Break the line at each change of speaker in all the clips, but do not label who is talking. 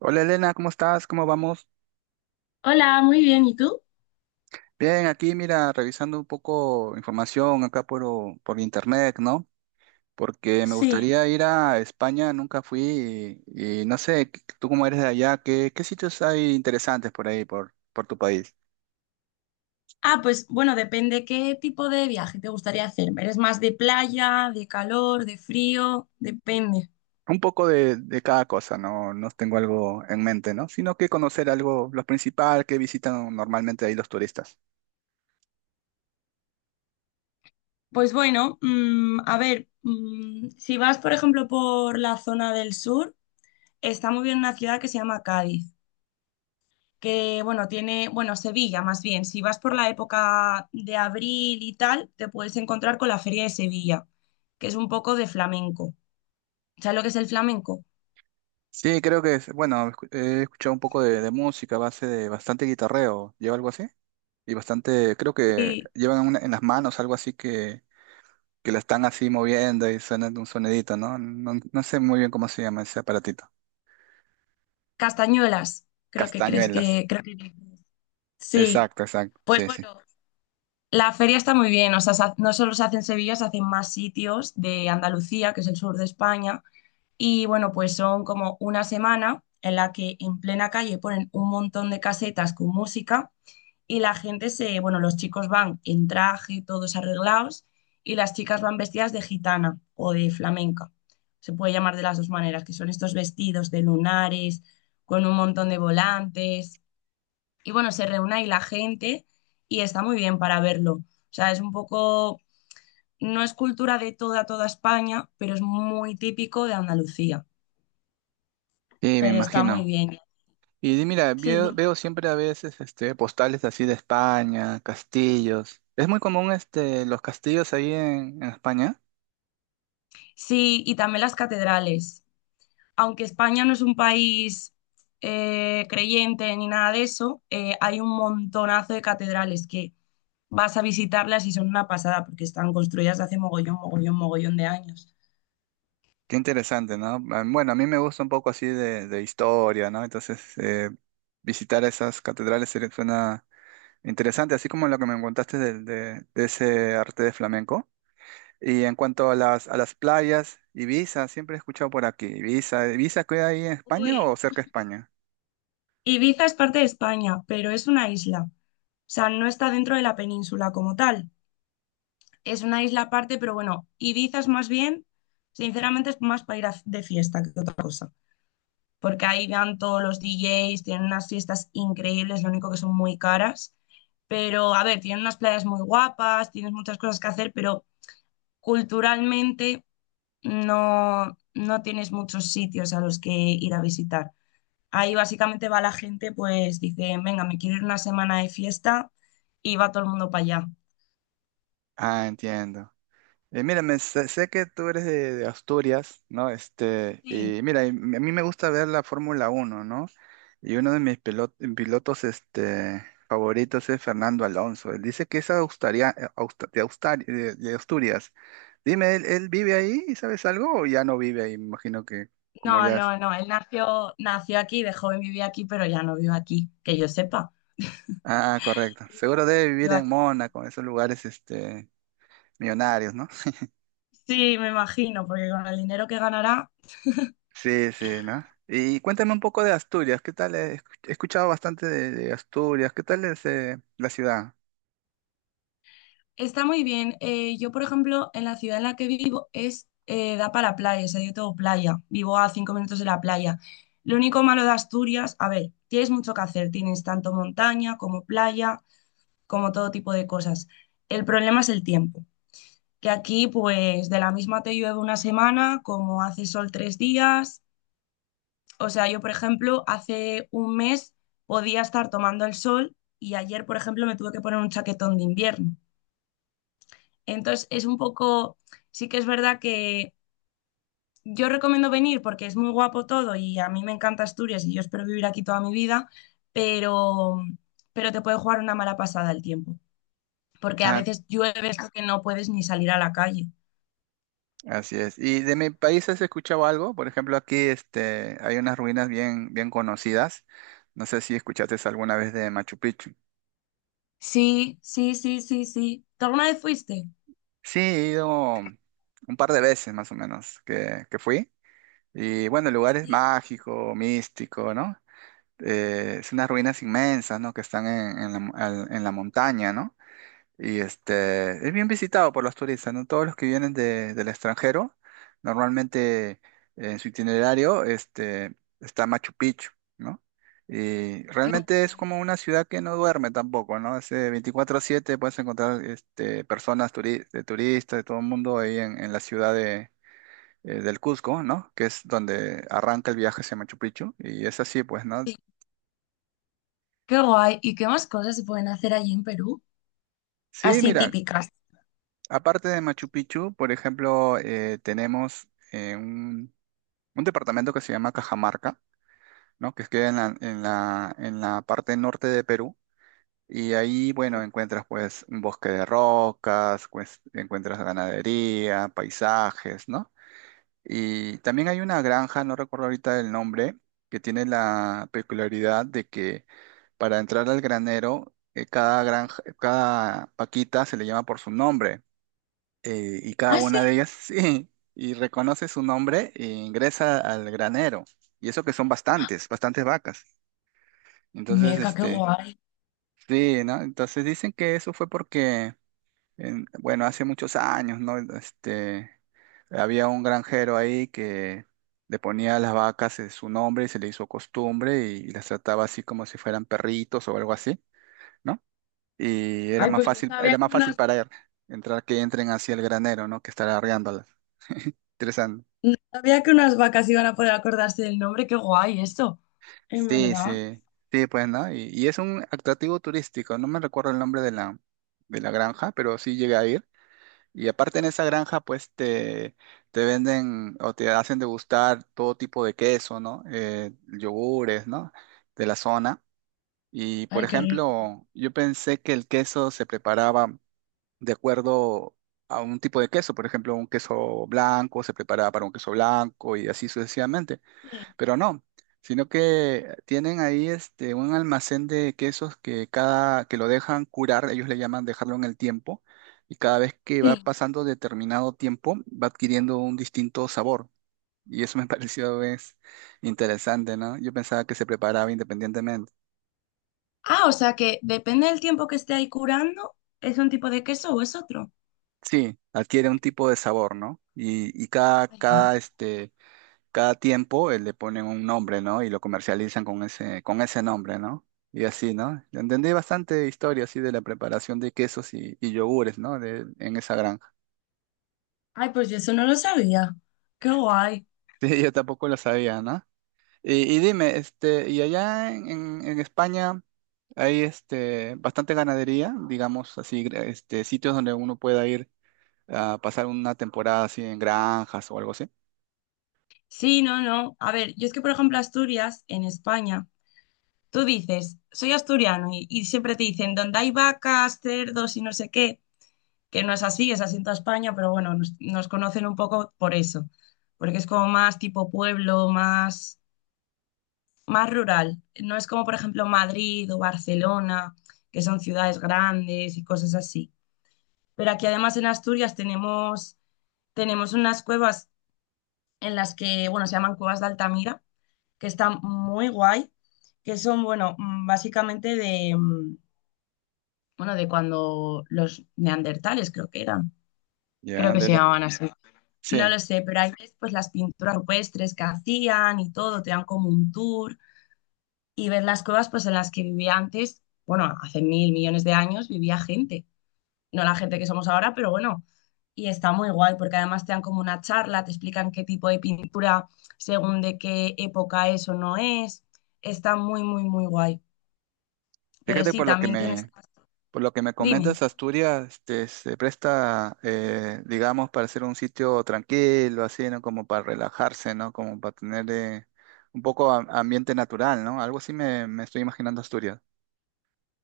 Hola Elena, ¿cómo estás? ¿Cómo vamos?
Hola, muy bien. ¿Y tú?
Bien, aquí mira, revisando un poco información acá por internet, ¿no? Porque me
Sí.
gustaría ir a España, nunca fui y no sé, tú como eres de allá, ¿qué sitios hay interesantes por ahí, por tu país?
Ah, pues bueno, depende qué tipo de viaje te gustaría hacer. ¿Eres más de playa, de calor, de frío? Depende.
Un poco de cada cosa, ¿no? No tengo algo en mente, ¿no? Sino que conocer algo, lo principal que visitan normalmente ahí los turistas.
Pues bueno, a ver, si vas, por ejemplo, por la zona del sur, está muy bien una ciudad que se llama Cádiz, que bueno, tiene, bueno, Sevilla más bien. Si vas por la época de abril y tal, te puedes encontrar con la Feria de Sevilla, que es un poco de flamenco. ¿Sabes lo que es el flamenco?
Sí, creo que es, bueno, he escuchado un poco de música a base de bastante guitarreo, ¿lleva algo así? Y bastante, creo que
Sí.
llevan en las manos algo así que la están así moviendo y suena un sonidito, ¿no? No sé muy bien cómo se llama ese aparatito.
Castañuelas, creo que crees
Castañuelas.
que, creo que sí.
Exacto, exacto.
Pues
Sí, sí.
bueno, la feria está muy bien, o sea, no solo se hace en Sevilla, se hacen más sitios de Andalucía, que es el sur de España, y bueno, pues son como una semana en la que en plena calle ponen un montón de casetas con música y la gente se, bueno, los chicos van en traje, todos arreglados, y las chicas van vestidas de gitana o de flamenca. Se puede llamar de las dos maneras, que son estos vestidos de lunares, con un montón de volantes. Y bueno, se reúne ahí la gente y está muy bien para verlo. O sea, es un poco, no es cultura de toda, toda España, pero es muy típico de Andalucía.
Sí, me
Pero está muy
imagino.
bien.
Y mira,
Sí,
veo,
dime.
veo siempre a veces este, postales así de España, castillos. Es muy común este, los castillos ahí en España.
Sí, y también las catedrales, aunque España no es un país creyente ni nada de eso. Hay un montonazo de catedrales que vas a visitarlas y son una pasada porque están construidas hace mogollón, mogollón, mogollón de años.
Qué interesante, ¿no? Ah, bueno, a mí me gusta un poco así de historia, ¿no? Entonces, visitar esas catedrales suena interesante, así como lo que me contaste de ese arte de flamenco. Y en cuanto a las playas, Ibiza, siempre he escuchado por aquí. Ibiza, ¿Ibiza queda ahí en España
Uy,
o cerca de España?
Ibiza es parte de España, pero es una isla. O sea, no está dentro de la península como tal. Es una isla aparte, pero bueno, Ibiza es más bien, sinceramente, es más para de fiesta que otra cosa, porque ahí van todos los DJs, tienen unas fiestas increíbles, lo único que son muy caras. Pero, a ver, tienen unas playas muy guapas, tienes muchas cosas que hacer, pero culturalmente no tienes muchos sitios a los que ir a visitar. Ahí básicamente va la gente, pues dice, venga, me quiero ir una semana de fiesta y va todo el mundo para allá.
Ah, entiendo. Mira, sé que tú eres de Asturias, ¿no? Este,
Sí,
y mira, y a mí me gusta ver la Fórmula Uno, ¿no? Y uno de mis pilotos este, favoritos es Fernando Alonso. Él dice que es de Asturias. Dime, ¿él vive ahí? ¿Y sabes algo? ¿O ya no vive ahí? Me imagino que como
no,
ya es.
no, no, él nació aquí, de joven vivía aquí, pero ya no vive aquí, que yo sepa.
Ah, correcto. Seguro debe vivir
Vive
en
aquí.
Mónaco, en esos lugares este, millonarios, ¿no?
Sí, me imagino, porque con el dinero que ganará
Sí, sí, ¿no? Y cuéntame un poco de Asturias. ¿Qué tal? He escuchado bastante de Asturias. ¿Qué tal es la ciudad?
está muy bien. Yo, por ejemplo, en la ciudad en la que vivo es da para playa, o sea, yo tengo playa, vivo a 5 minutos de la playa. Lo único malo de Asturias, a ver, tienes mucho que hacer, tienes tanto montaña como playa, como todo tipo de cosas. El problema es el tiempo, que aquí, pues, de la misma te llueve una semana, como hace sol 3 días. O sea, yo, por ejemplo, hace un mes podía estar tomando el sol y ayer, por ejemplo, me tuve que poner un chaquetón de invierno. Entonces, es un poco, sí que es verdad que yo recomiendo venir porque es muy guapo todo y a mí me encanta Asturias y yo espero vivir aquí toda mi vida, pero, pero te puede jugar una mala pasada el tiempo, porque a veces llueve esto que no puedes ni salir a la calle.
Así es. ¿Y de mi país has escuchado algo? Por ejemplo, aquí este, hay unas ruinas bien, bien conocidas. No sé si escuchaste alguna vez de Machu Picchu.
Sí, sí, sí, sí, sí. ¿Tú alguna vez fuiste?
Sí, he ido un par de veces más o menos que fui. Y bueno, el lugar es
Sí,
mágico, místico, ¿no? Es unas ruinas inmensas, ¿no? Que están en la, en la montaña, ¿no? Y este, es bien visitado por los turistas, ¿no? Todos los que vienen del extranjero, normalmente en su itinerario este, está Machu Picchu, ¿no? Y
qué
realmente es
guay.
como una ciudad que no duerme tampoco, ¿no? Es 24/7, puedes encontrar este, personas turi- de turistas, de todo el mundo ahí en la ciudad de, del Cusco, ¿no? Que es donde arranca el viaje hacia Machu Picchu. Y es así, pues, ¿no?
Qué guay. ¿Y qué más cosas se pueden hacer allí en Perú?
Sí,
Así
mira,
típicas.
aparte de Machu Picchu, por ejemplo, tenemos... eh, un departamento que se llama Cajamarca, ¿no? Que queda en la, en la, en la parte norte de Perú. Y ahí, bueno, encuentras pues un bosque de rocas, pues, encuentras ganadería, paisajes, ¿no? Y también hay una granja, no recuerdo ahorita el nombre, que tiene la peculiaridad de que para entrar al granero, cada paquita se le llama por su nombre y cada
Ah,
una de
sí.
ellas sí, y reconoce su nombre e ingresa al granero. Y eso que son bastantes, bastantes vacas. Entonces,
Meca, qué
este,
guay.
sí, ¿no? Entonces dicen que eso fue porque bueno, hace muchos años, ¿no? Este, había un granjero ahí que le ponía a las vacas su nombre y se le hizo costumbre y las trataba así como si fueran perritos o algo así, ¿no? Y
Ay, pues no sabía
era
que
más fácil
unas,
para él entrar que entren hacia el granero, ¿no? Que estar arreándolas. Interesante.
no sabía que unas vacas iban a poder acordarse del nombre. Qué guay eso. En
Sí,
verdad.
sí, sí, pues, ¿no? Y es un atractivo turístico, no me recuerdo el nombre de la granja, pero sí llegué a ir. Y aparte en esa granja, pues, te venden o te hacen degustar todo tipo de queso, ¿no? Yogures, ¿no? De la zona. Y, por
Ay, qué rico.
ejemplo, yo pensé que el queso se preparaba de acuerdo a un tipo de queso, por ejemplo, un queso blanco se preparaba para un queso blanco y así sucesivamente,
Sí.
pero no, sino que tienen ahí este, un almacén de quesos que cada que lo dejan curar, ellos le llaman dejarlo en el tiempo, y cada vez que va
Sí.
pasando determinado tiempo va adquiriendo un distinto sabor. Y eso me pareció es interesante, ¿no? Yo pensaba que se preparaba independientemente.
Ah, o sea que depende del tiempo que esté ahí curando, ¿es un tipo de queso o es otro?
Sí, adquiere un tipo de sabor, ¿no? Y cada,
Ay,
cada
madre.
este, cada tiempo le ponen un nombre, ¿no? Y lo comercializan con ese nombre, ¿no? Y así, ¿no? Entendí bastante historia así de la preparación de quesos y yogures, ¿no? De, en esa granja.
Ay, pues yo eso no lo sabía. Qué guay.
Sí, yo tampoco lo sabía, ¿no? Y dime, este, y allá en, en España hay este bastante ganadería, digamos así, este, sitios donde uno pueda ir a pasar una temporada así en granjas o algo así.
Sí, no, no. A ver, yo es que, por ejemplo, Asturias, en España, tú dices, soy asturiano y siempre te dicen, donde hay vacas, cerdos y no sé qué, que no es así, es así en toda España, pero bueno, nos conocen un poco por eso, porque es como más tipo pueblo, más, más rural. No es como, por ejemplo, Madrid o Barcelona, que son ciudades grandes y cosas así. Pero aquí además en Asturias tenemos unas cuevas en las que, bueno, se llaman cuevas de Altamira, que están muy guay, que son, bueno, básicamente de, bueno, de cuando los neandertales creo que eran, creo
Ya,
que se llamaban así. No
sí.
lo sé, pero ahí ves pues las pinturas rupestres que hacían y todo, te dan como un tour y ver las cuevas pues en las que vivía antes, bueno, hace mil millones de años vivía gente, no la gente que somos ahora, pero bueno, y está muy guay porque además te dan como una charla, te explican qué tipo de pintura según de qué época eso no es, está muy, muy, muy guay. Pero
Fíjate
sí,
por lo que
también tienes...
me, Por lo que me
Dime.
comentas, Asturias este, se presta, digamos, para ser un sitio tranquilo, así, ¿no? Como para relajarse, ¿no? Como para tener ambiente natural, ¿no? Algo así me, me estoy imaginando Asturias.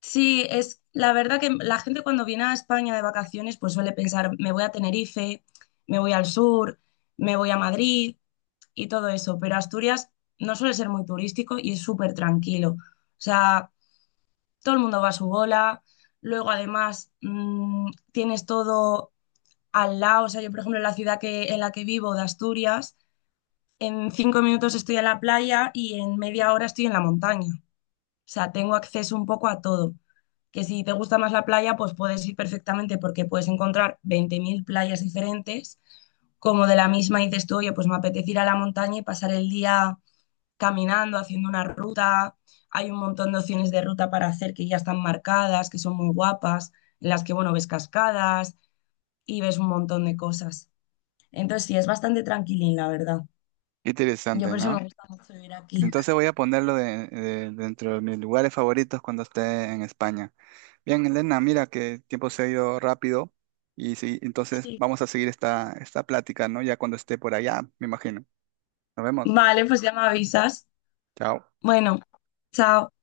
Sí, es la verdad que la gente cuando viene a España de vacaciones pues suele pensar, me voy a Tenerife, me voy al sur, me voy a Madrid y todo eso, pero Asturias no suele ser muy turístico y es súper tranquilo. O sea, todo el mundo va a su bola, luego además tienes todo al lado, o sea, yo por ejemplo en la ciudad en la que vivo de Asturias, en 5 minutos estoy en la playa y en media hora estoy en la montaña. O sea, tengo acceso un poco a todo. Que si te gusta más la playa, pues puedes ir perfectamente porque puedes encontrar 20.000 playas diferentes. Como de la misma dices tú, oye, pues me apetece ir a la montaña y pasar el día caminando, haciendo una ruta. Hay un montón de opciones de ruta para hacer que ya están marcadas, que son muy guapas, en las que, bueno, ves cascadas y ves un montón de cosas. Entonces, sí, es bastante tranquilín, la verdad.
Qué
Yo
interesante,
por eso me
¿no?
gusta mucho vivir aquí.
Entonces voy a ponerlo dentro de mis lugares favoritos cuando esté en España. Bien, Elena, mira que el tiempo se ha ido rápido y sí, entonces
Sí.
vamos a seguir esta plática, ¿no? Ya cuando esté por allá, me imagino. Nos vemos.
Vale, pues ya me avisas.
Chao.
Bueno, chao.